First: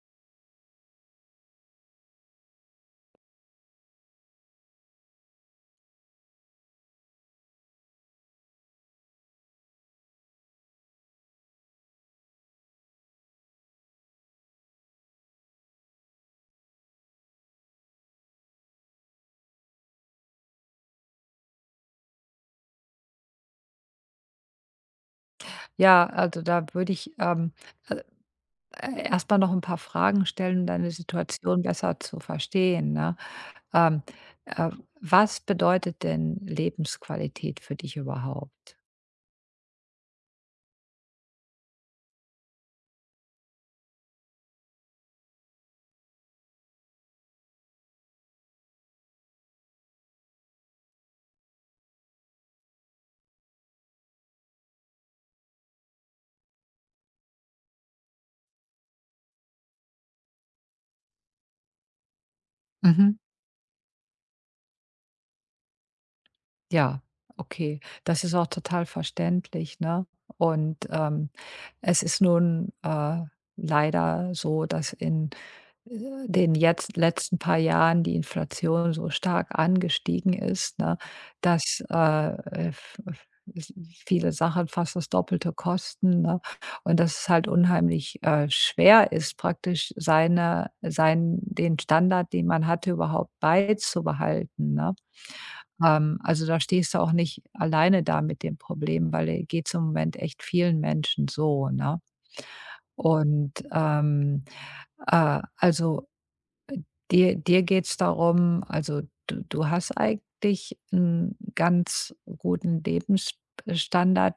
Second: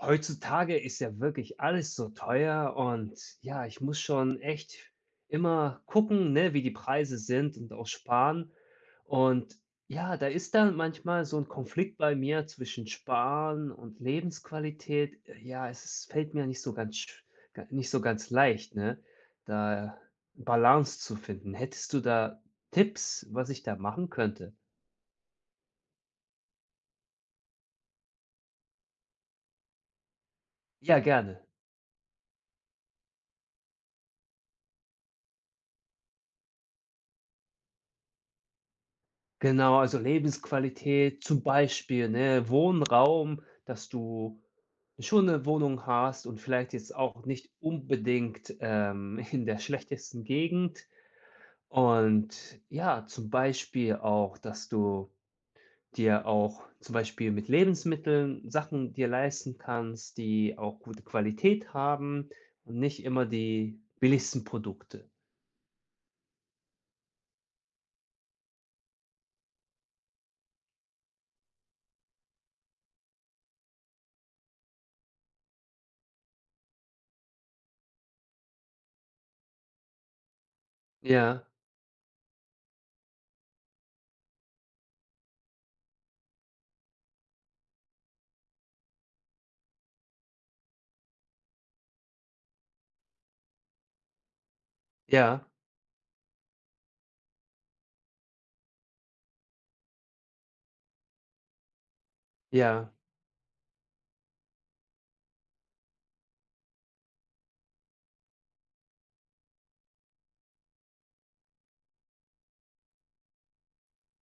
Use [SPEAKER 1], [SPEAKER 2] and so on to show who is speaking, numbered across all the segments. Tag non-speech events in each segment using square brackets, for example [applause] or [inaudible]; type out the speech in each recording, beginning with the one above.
[SPEAKER 1] Heutzutage ist ja wirklich alles so teuer und ja, ich muss schon echt immer gucken, ne, wie die Preise sind und auch sparen. Und ja, da ist dann manchmal so ein Konflikt bei mir zwischen Sparen und Lebensqualität. Ja, es ist fällt mir nicht so ganz sch ga nicht so ganz leicht, ne, da Balance zu finden. Hättest du da Tipps, was ich da machen könnte?
[SPEAKER 2] Ja, also da würde ich, äh, erst mal noch ein paar Fragen stellen, um deine
[SPEAKER 1] Ja, gerne.
[SPEAKER 2] Situation besser zu verstehen, ne? Ähm, äh, was bedeutet denn Lebensqualität für dich überhaupt?
[SPEAKER 1] Genau, also Lebensqualität, zum Beispiel, ne, Wohnraum, dass du schon 'ne Wohnung hast und vielleicht jetzt auch nicht unbedingt, [laughs] in der schlechtesten Gegend. Und ja, zum Beispiel auch, dass du dir auch zum Beispiel mit Lebensmitteln Sachen dir leisten kannst, die auch gute Qualität haben und nicht
[SPEAKER 2] Mhm.
[SPEAKER 1] immer die billigsten Produkte.
[SPEAKER 2] Ja, okay. Das ist auch total verständlich, ne? Und, es ist nun leider so, dass in, äh, den jetzt letzten paar Jahren die Inflation so stark angestiegen ist, ne,
[SPEAKER 1] Ja,
[SPEAKER 2] dass, f f s viele Sachen fast das Doppelte kosten, ne? Und dass es halt unheimlich, schwer ist, praktisch seine sein den Standard, den man hatte, überhaupt beizubehalten, ne?
[SPEAKER 1] ja,
[SPEAKER 2] Also, da stehst du auch nicht alleine da mit dem Problem, weil, geht's im Moment echt vielen Menschen so, ne?
[SPEAKER 1] ja,
[SPEAKER 2] Und, also dir geht's darum also, du hast eigentlich einen ganz guten Lebensstandard,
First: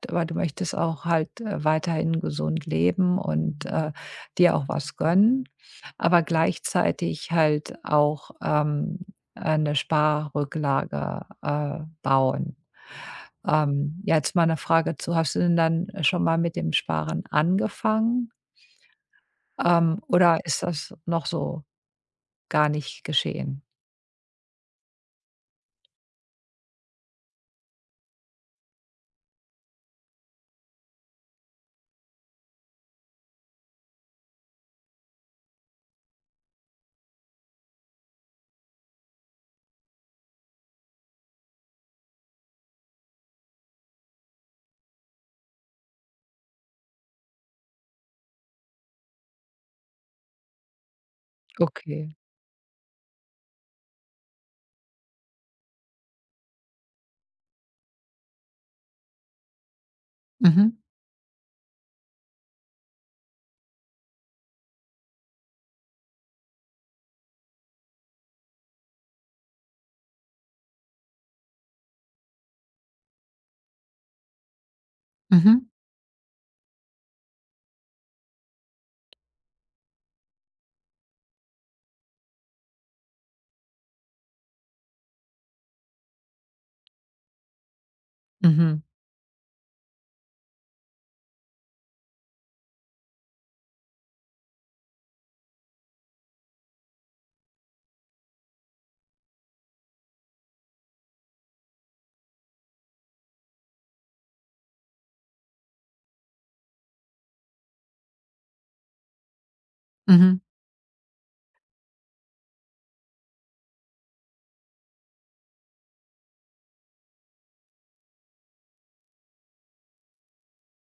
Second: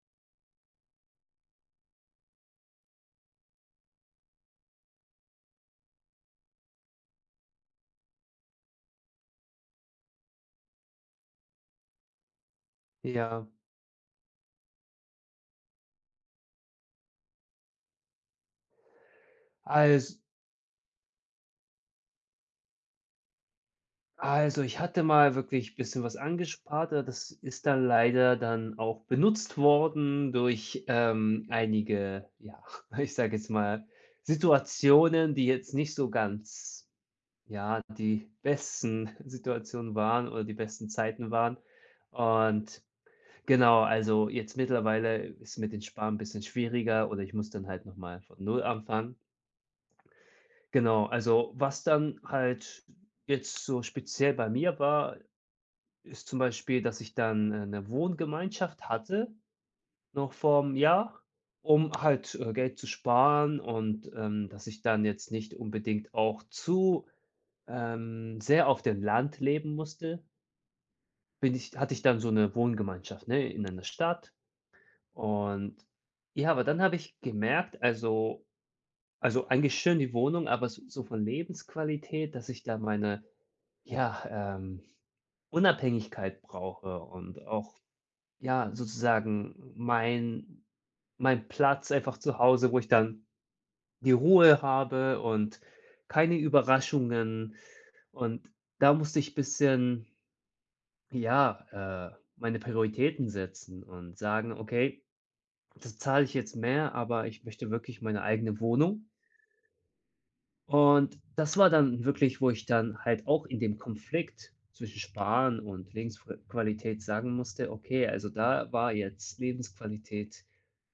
[SPEAKER 2] aber du möchtest auch halt, weiterhin gesund leben und, dir auch was gönnen, aber gleichzeitig halt auch, 'ne Sparrücklage, bauen.
[SPEAKER 1] ja.
[SPEAKER 2] Ja, jetzt mal eine Frage zu: Hast du denn dann schon mal mit dem Sparen angefangen,
[SPEAKER 1] also
[SPEAKER 2] oder ist das noch so gar nicht geschehen?
[SPEAKER 1] Also, ich hatte mal wirklich ein bisschen was angespart, aber das ist dann leider dann auch benutzt worden durch, einige, ja, [laughs] ich sage jetzt mal, Situationen, die jetzt nicht so ganz, ja, die besten [laughs] Situationen waren oder die besten Zeiten waren. Und genau, also, jetzt mittlerweile ist mit den Sparen ein bisschen schwieriger oder ich muss dann halt noch mal von Null anfangen. Genau, also, was
[SPEAKER 2] Okay.
[SPEAKER 1] dann halt jetzt so speziell bei mir war ist zum Beispiel, dass ich dann, 'ne Wohngemeinschaft hatte, noch vor
[SPEAKER 2] Mhm.
[SPEAKER 1] 'm Jahr, um halt, Geld zu sparen und, dass ich dann jetzt nicht unbedingt auch zu, sehr auf dem Land leben musste, bin ich hatte ich dann so eine Wohngemeinschaft, ne, in einer Stadt.
[SPEAKER 2] Mhm.
[SPEAKER 1] Und ja, aber dann habe ich gemerkt, also eigentlich schön die Wohnung, aber s so von Lebensqualität, dass ich da meine, ja, ähm, Unabhängigkeit brauche und auch ja,
[SPEAKER 2] Mhm.
[SPEAKER 1] sozusagen mein Platz einfach zu Hause, wo ich dann die Ruhe habe und keine Überraschungen. Und da musste ich ein bisschen, ja, meine Prioritäten setzen und sagen: „Okay, das zahle ich jetzt mehr, aber ich möchte wirklich meine eigene Wohnung.“
[SPEAKER 2] Mhm.
[SPEAKER 1] Und das war dann wirklich, wo ich dann halt auch in dem Konflikt zwischen Sparen und Lebensqualität sagen musste: „Okay, also da war jetzt Lebensqualität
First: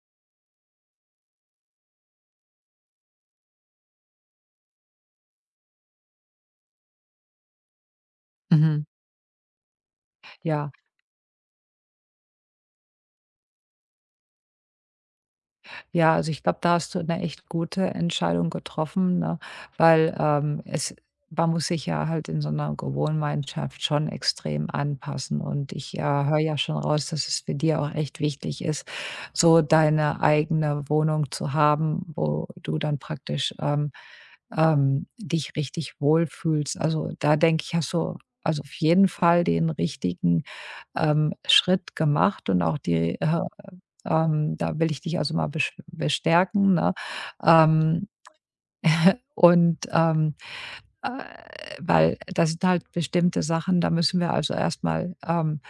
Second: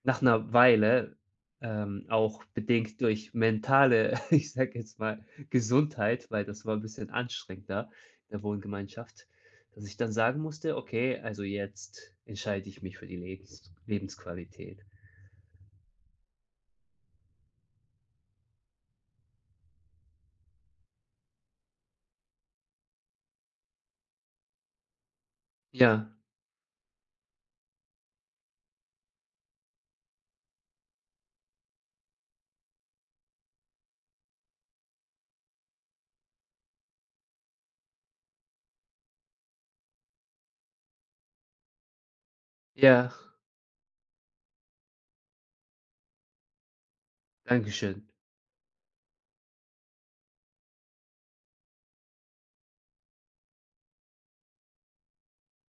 [SPEAKER 1] nach 'ner Weile, auch bedingt durch mentale, [laughs] ich sage jetzt mal, Gesundheit, weil das war 'n bisschen anstrengender in der
[SPEAKER 2] Mhm.
[SPEAKER 1] Wohngemeinschaft, dass ich dann sagen
[SPEAKER 2] Ja,
[SPEAKER 1] musste: Okay, also jetzt entscheide ich mich für die Lebensqualität.“
[SPEAKER 2] ja, also ich glaube, da hast du eine echt gute Entscheidung getroffen, ne? Weil, es man muss sich ja halt in so einer Gewohngemeinschaft schon extrem anpassen und ich,
[SPEAKER 1] Ja,
[SPEAKER 2] höre ja schon raus, dass es für dich auch echt wichtig ist, so deine eigene Wohnung zu haben, wo du dann praktisch, dich richtig wohlfühlst. Also, da denke ich, hast du also auf jeden Fall den richtigen, Schritt gemacht und auch
[SPEAKER 1] ja,
[SPEAKER 2] da will ich dich also mal besch bestärken, ne?
[SPEAKER 1] dankeschön.
[SPEAKER 2] Ähm, und, ähm, äh, weil das sind halt bestimmte Sachen, da müssen wir also erstmal ähm,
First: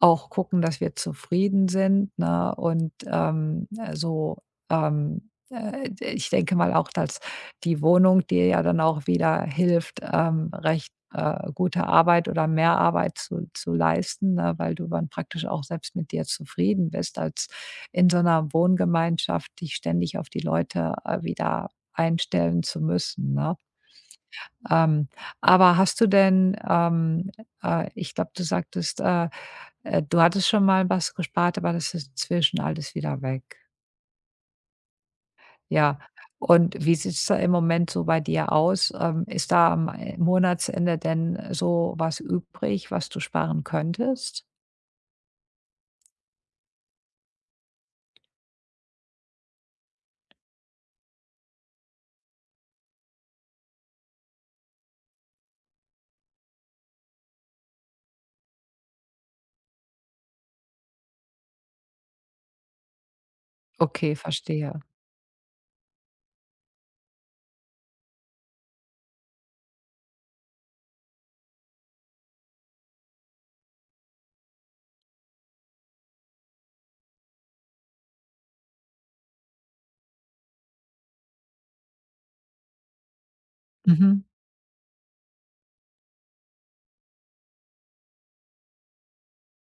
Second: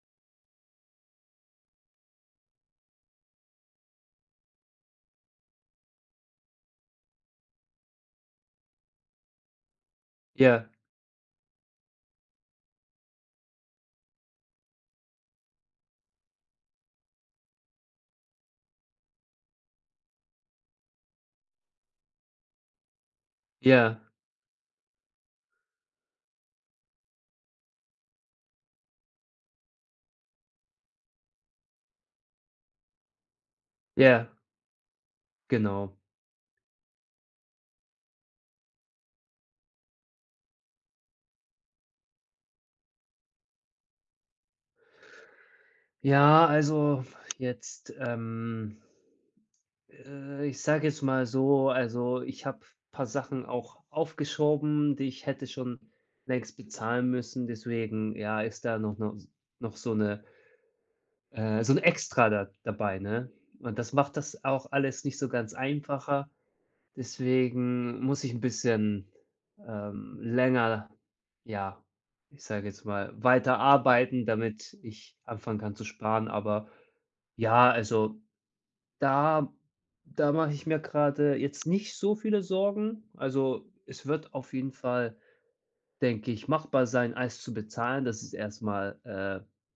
[SPEAKER 2] auch gucken, dass wir zufrieden sind, ne? Und, so, d ich denke mal auch, dass die Wohnung dir ja dann auch wieder hilft,
[SPEAKER 1] Ja,
[SPEAKER 2] recht, gute Arbeit oder mehr Arbeit zu leisten, ne, weil du dann praktisch auch selbst mit dir zufrieden bist, als in so einer Wohngemeinschaft dich ständig auf die Leute, wieder einstellen zu müssen, ne?
[SPEAKER 1] ja,
[SPEAKER 2] Ähm, aber hast du denn, ich glaube, du sagtest, du hattest schon mal was gespart, aber das ist inzwischen alles wieder weg.
[SPEAKER 1] ja, genau.
[SPEAKER 2] Ja. Und wie sieht's da im Moment so bei dir aus? Ist da am Monatsende denn so was übrig, was du sparen könntest?
[SPEAKER 1] Ja, also jetzt, ich sage jetzt mal so, also ich habe paar Sachen auch aufgeschoben, die ich hätte schon längst bezahlen müssen. Deswegen, ja, ist da noch noch so eine so ein Extra da dabei, ne? Und das
[SPEAKER 2] Okay,
[SPEAKER 1] macht das auch
[SPEAKER 2] verstehe.
[SPEAKER 1] alles nicht so ganz einfacher. Deswegen muss ich ein bisschen, länger, ja, ich sage jetzt mal, weiter arbeiten, damit ich anfangen kann zu sparen. Aber ja, also da da mache ich mir gerade jetzt nicht so viele Sorgen. Also, es
[SPEAKER 2] Mhm.
[SPEAKER 1] wird auf jeden Fall, denke ich, machbar sein, alles zu bezahlen. Das ist erstmal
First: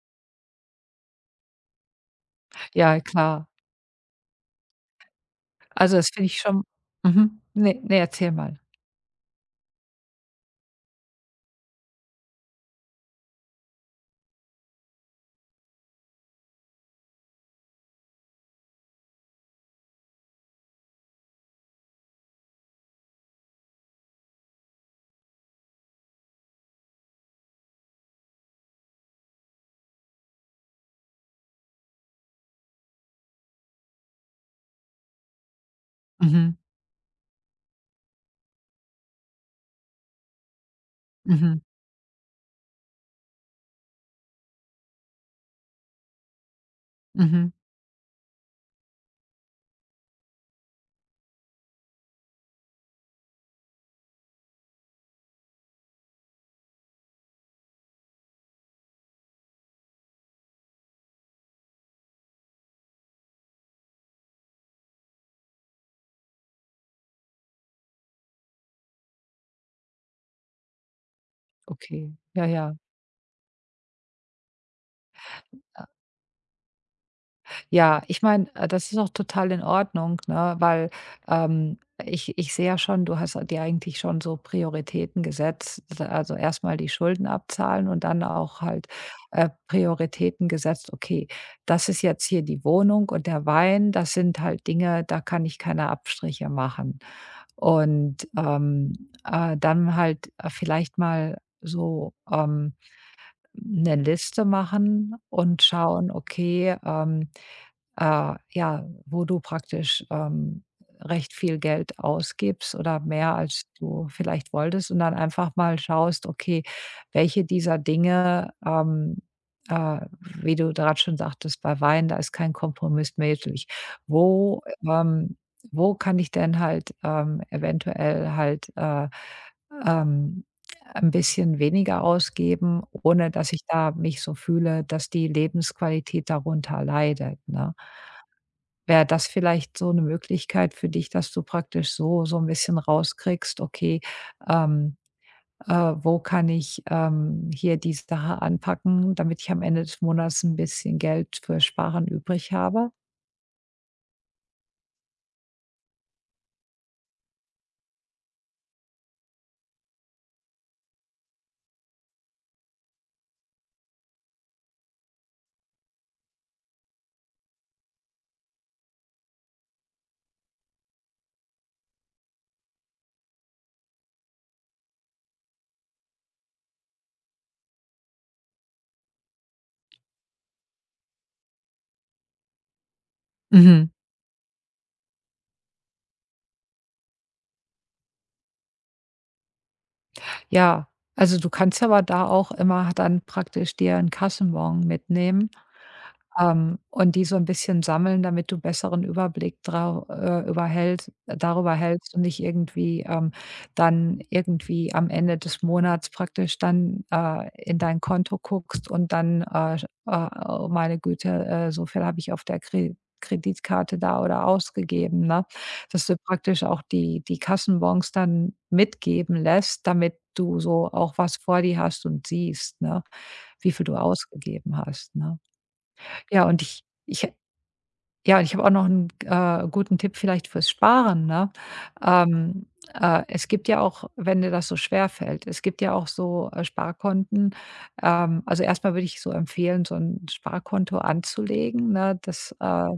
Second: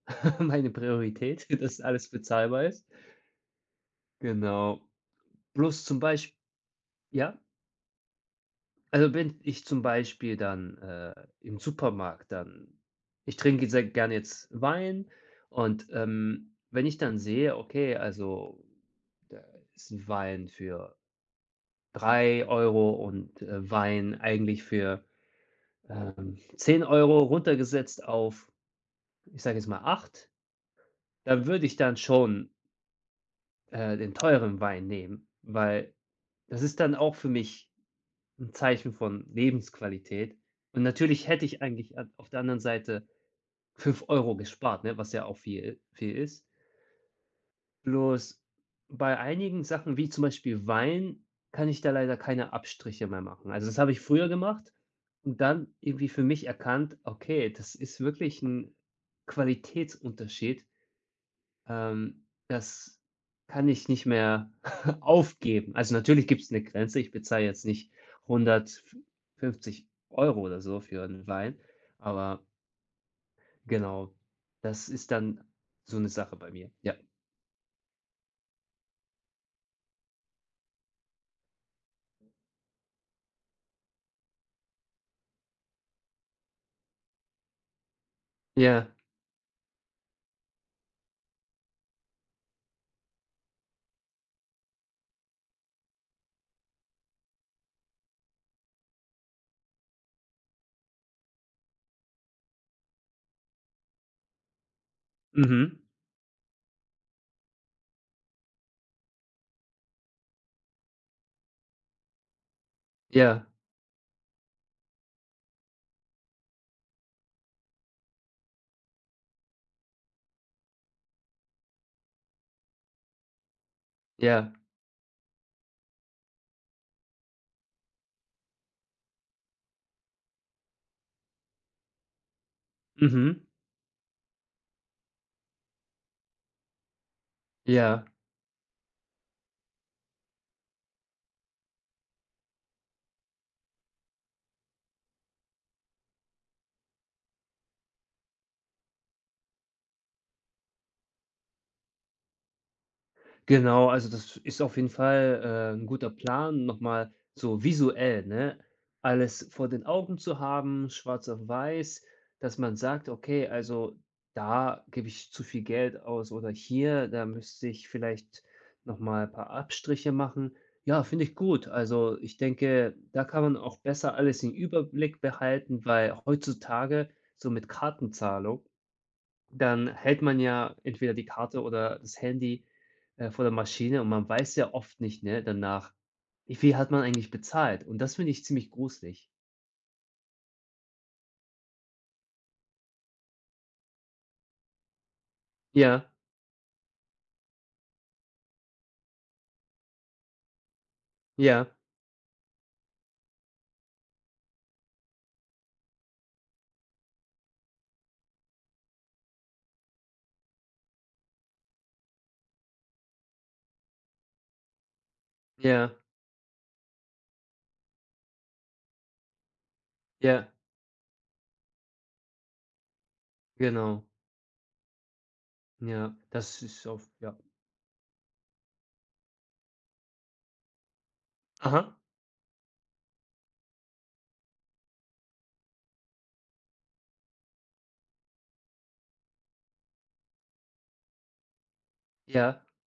[SPEAKER 1] äh, [laughs] meine Priorität, [laughs] dass alles bezahlbar ist.
[SPEAKER 2] Ja, klar.
[SPEAKER 1] Genau. Bloß
[SPEAKER 2] Also,
[SPEAKER 1] zum
[SPEAKER 2] das finde
[SPEAKER 1] Beispiel,
[SPEAKER 2] ich schon
[SPEAKER 1] ja?
[SPEAKER 2] mhm. Ne, ne, erzähl mal.
[SPEAKER 1] Also, wenn ich zum Beispiel dann, im Supermarkt dann ich trinke sehr gerne jetzt Wein und, wenn ich dann sehe, okay, also, da ist 'n Wein für 3 Euro und, Wein eigentlich für, 10 € runtergesetzt auf, ich sage jetzt mal 8, da würde ich dann schon, den teuren Wein nehmen, weil
[SPEAKER 2] Mhm.
[SPEAKER 1] das ist dann auch für mich ein Zeichen von Lebensqualität. Und natürlich hätte
[SPEAKER 2] Mhm,
[SPEAKER 1] ich eigentlich a auf der anderen Seite 5 Euro gespart, ne, was ja auch viel viel ist.
[SPEAKER 2] mhm,
[SPEAKER 1] Bloß bei einigen Sachen, wie zum Beispiel Wein, kann ich da leider keine Abstriche mehr machen. Also, das habe ich früher gemacht und dann irgendwie für mich erkannt: „Okay, das ist wirklich ein Qualitätsunterschied. Das kann ich nicht mehr [laughs] aufgeben.“ Also, natürlich gibt's eine Grenze. Ich bezahle jetzt nicht 150 Euro oder so für einen Wein,
[SPEAKER 2] okay.
[SPEAKER 1] aber
[SPEAKER 2] Ja, ja.
[SPEAKER 1] genau, das ist dann so eine Sache bei mir. Ja.
[SPEAKER 2] Ja, ich meine, das ist auch total in Ordnung, ne, weil, ähm, ich sehe ja schon, du hast dir eigentlich schon so Prioritäten gesetzt. Also, erstmal die Schulden abzahlen und dann auch
[SPEAKER 1] Ja.
[SPEAKER 2] halt, Prioritäten gesetzt. Okay, das ist jetzt hier die Wohnung und der Wein, das sind halt Dinge, da kann ich keine Abstriche machen. Und, dann halt, vielleicht mal so, eine Liste machen und
[SPEAKER 1] Mhm.
[SPEAKER 2] schauen, okay, ja, wo du praktisch, recht viel Geld ausgibst oder mehr,
[SPEAKER 1] Ja.
[SPEAKER 2] als du vielleicht wolltest und dann einfach mal schaust, okay, welche dieser Dinge, äh, wie du gerade schon sagtest, bei Wein, da ist kein Kompromiss möglich.
[SPEAKER 1] Ja,
[SPEAKER 2] Wo, ähm wo kann ich denn halt, eventuell halt, ähm ein bisschen weniger ausgeben, ohne
[SPEAKER 1] mhm,
[SPEAKER 2] dass ich da mich so fühle, dass die Lebensqualität darunter leidet, ne?
[SPEAKER 1] ja,
[SPEAKER 2] Wäre das vielleicht so 'ne Möglichkeit für dich, dass du praktisch so 'n bisschen rauskriegst: „Okay, ähm, äh, wo kann ich, hier die Sache anpacken, damit ich am Ende des Monats 'n bisschen Geld für Sparen übrig habe?“
[SPEAKER 1] genau. Also, das ist auf jeden Fall, 'n guter Plan, noch mal so visuell, ne, alles vor den Augen zu haben, schwarz auf weiß, dass man sagt: „Okay, also, da gebe ich zu viel Geld aus“ oder „hier, da müsste ich vielleicht noch mal paar Abstriche machen.“ Ja, finde ich gut. Also, ich denke, da kann man auch besser alles im Überblick behalten, weil heutzutage so mit Kartenzahlung dann hält man ja entweder die Karte oder das Handy, vor der
[SPEAKER 2] Mhm.
[SPEAKER 1] Maschine und man weiß ja oft nicht, ne, danach, wie viel hat man eigentlich bezahlt? Und das finde ich ziemlich gruselig.
[SPEAKER 2] Ja, also, du kannst aber da auch immer dann praktisch dir 'n Kassenbon mitnehmen.
[SPEAKER 1] Ja,
[SPEAKER 2] Und die so ein bisschen sammeln, damit du besseren Überblick drau überhält
[SPEAKER 1] ja,
[SPEAKER 2] darüber hältst und nicht irgendwie, dann irgendwie am Ende des Monats praktisch dann, in dein Konto guckst und dann, sch „Oh, meine Güte, so viel habe ich auf der Kreditkarte da oder ausgegeben“, ne?
[SPEAKER 1] ja,
[SPEAKER 2] Dass du praktisch auch die Kassenbons dann mitgeben lässt, damit
[SPEAKER 1] ja,
[SPEAKER 2] du so auch was vor dir hast und siehst, ne, wie viel du
[SPEAKER 1] genau.
[SPEAKER 2] ausgegeben hast, ne?
[SPEAKER 1] Ja,
[SPEAKER 2] Ja,
[SPEAKER 1] das
[SPEAKER 2] und
[SPEAKER 1] ist auf
[SPEAKER 2] ich
[SPEAKER 1] ja.
[SPEAKER 2] ich habe auch noch einen guten Tipp vielleicht fürs Sparen, ne?
[SPEAKER 1] Aha.
[SPEAKER 2] Ähm, es gibt ja auch, wenn dir das so schwer fällt es gibt ja auch so, Sparkonten. Also, erstmal würde ich so empfehlen, so ein Sparkonto anzulegen, ne? Das,
[SPEAKER 1] Ja,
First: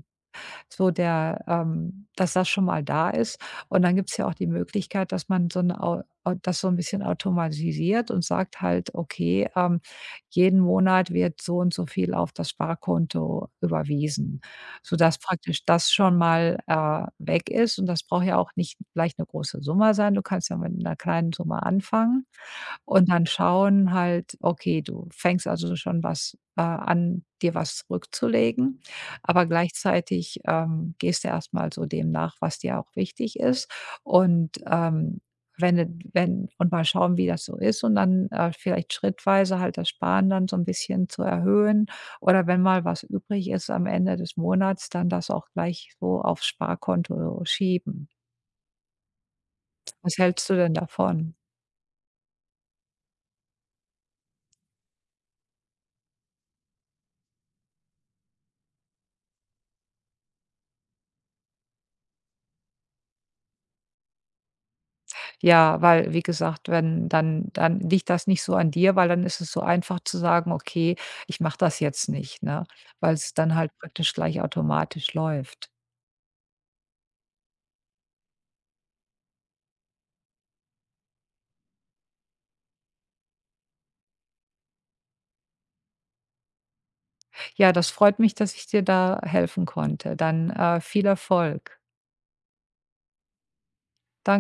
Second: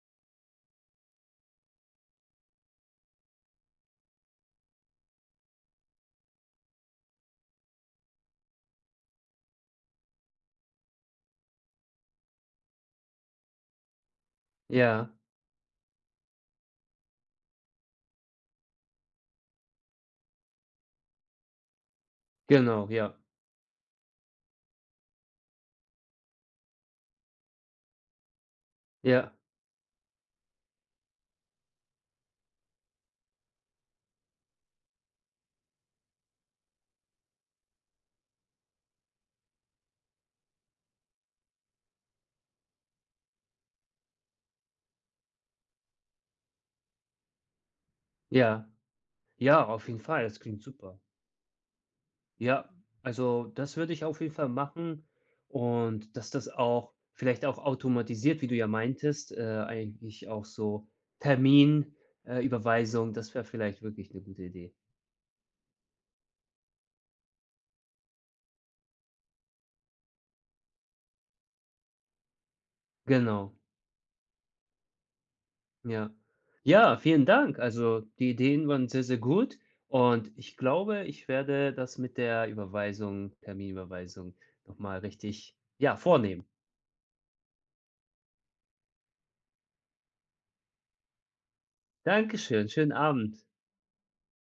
[SPEAKER 2] so der dass das schon mal da ist. Und dann gibt's ja auch die Möglichkeit, dass man so ein au au das so ein bisschen automatisiert und sagt halt: „Okay, jeden Monat wird so und so viel auf das Sparkonto überwiesen“,
[SPEAKER 1] ja,
[SPEAKER 2] sodass praktisch das schon mal, weg ist. Und das braucht ja auch nicht gleich eine große Summe sein. Du kannst ja mit einer kleinen Summe anfangen.
[SPEAKER 1] genau,
[SPEAKER 2] Und
[SPEAKER 1] ja,
[SPEAKER 2] dann schauen halt, okay, du fängst also schon was an, dir was zurückzulegen,
[SPEAKER 1] ja,
[SPEAKER 2] aber gleichzeitig, gehst du erstmal so dem nach, was dir auch wichtig ist. Und, wenn du wenn und mal schauen, wie das so ist und dann, vielleicht schrittweise halt das Sparen dann so ein bisschen zu erhöhen oder wenn mal was übrig ist am Ende des Monats, dann das auch gleich so aufs Sparkonto schieben.
[SPEAKER 1] ja, ja, auf jeden
[SPEAKER 2] Was
[SPEAKER 1] Fall, das
[SPEAKER 2] hältst du
[SPEAKER 1] klingt
[SPEAKER 2] denn
[SPEAKER 1] super.
[SPEAKER 2] davon?
[SPEAKER 1] Ja, also das würde ich auf jeden Fall machen und dass das auch vielleicht auch automatisiert, wie du ja meintest, eigentlich auch so Termin, Überweisung, das wäre vielleicht wirklich eine gute Idee.
[SPEAKER 2] Ja, weil, wie gesagt, wenn dann liegt das nicht so an dir, weil dann ist es so einfach zu sagen: „Okay, ich mache das jetzt nicht“, ne, weil es
[SPEAKER 1] Genau,
[SPEAKER 2] dann halt praktisch gleich automatisch läuft.
[SPEAKER 1] ja. Ja, vielen Dank. Also, die Ideen waren sehr, sehr gut und ich glaube, ich werde das mit der Überweisung Terminüberweisung noch mal richtig, ja, vornehmen.
[SPEAKER 2] Ja, das freut mich, dass ich dir da helfen konnte. Dann, viel Erfolg.
[SPEAKER 1] Dankeschön, schönen Abend.
[SPEAKER 2] Danke.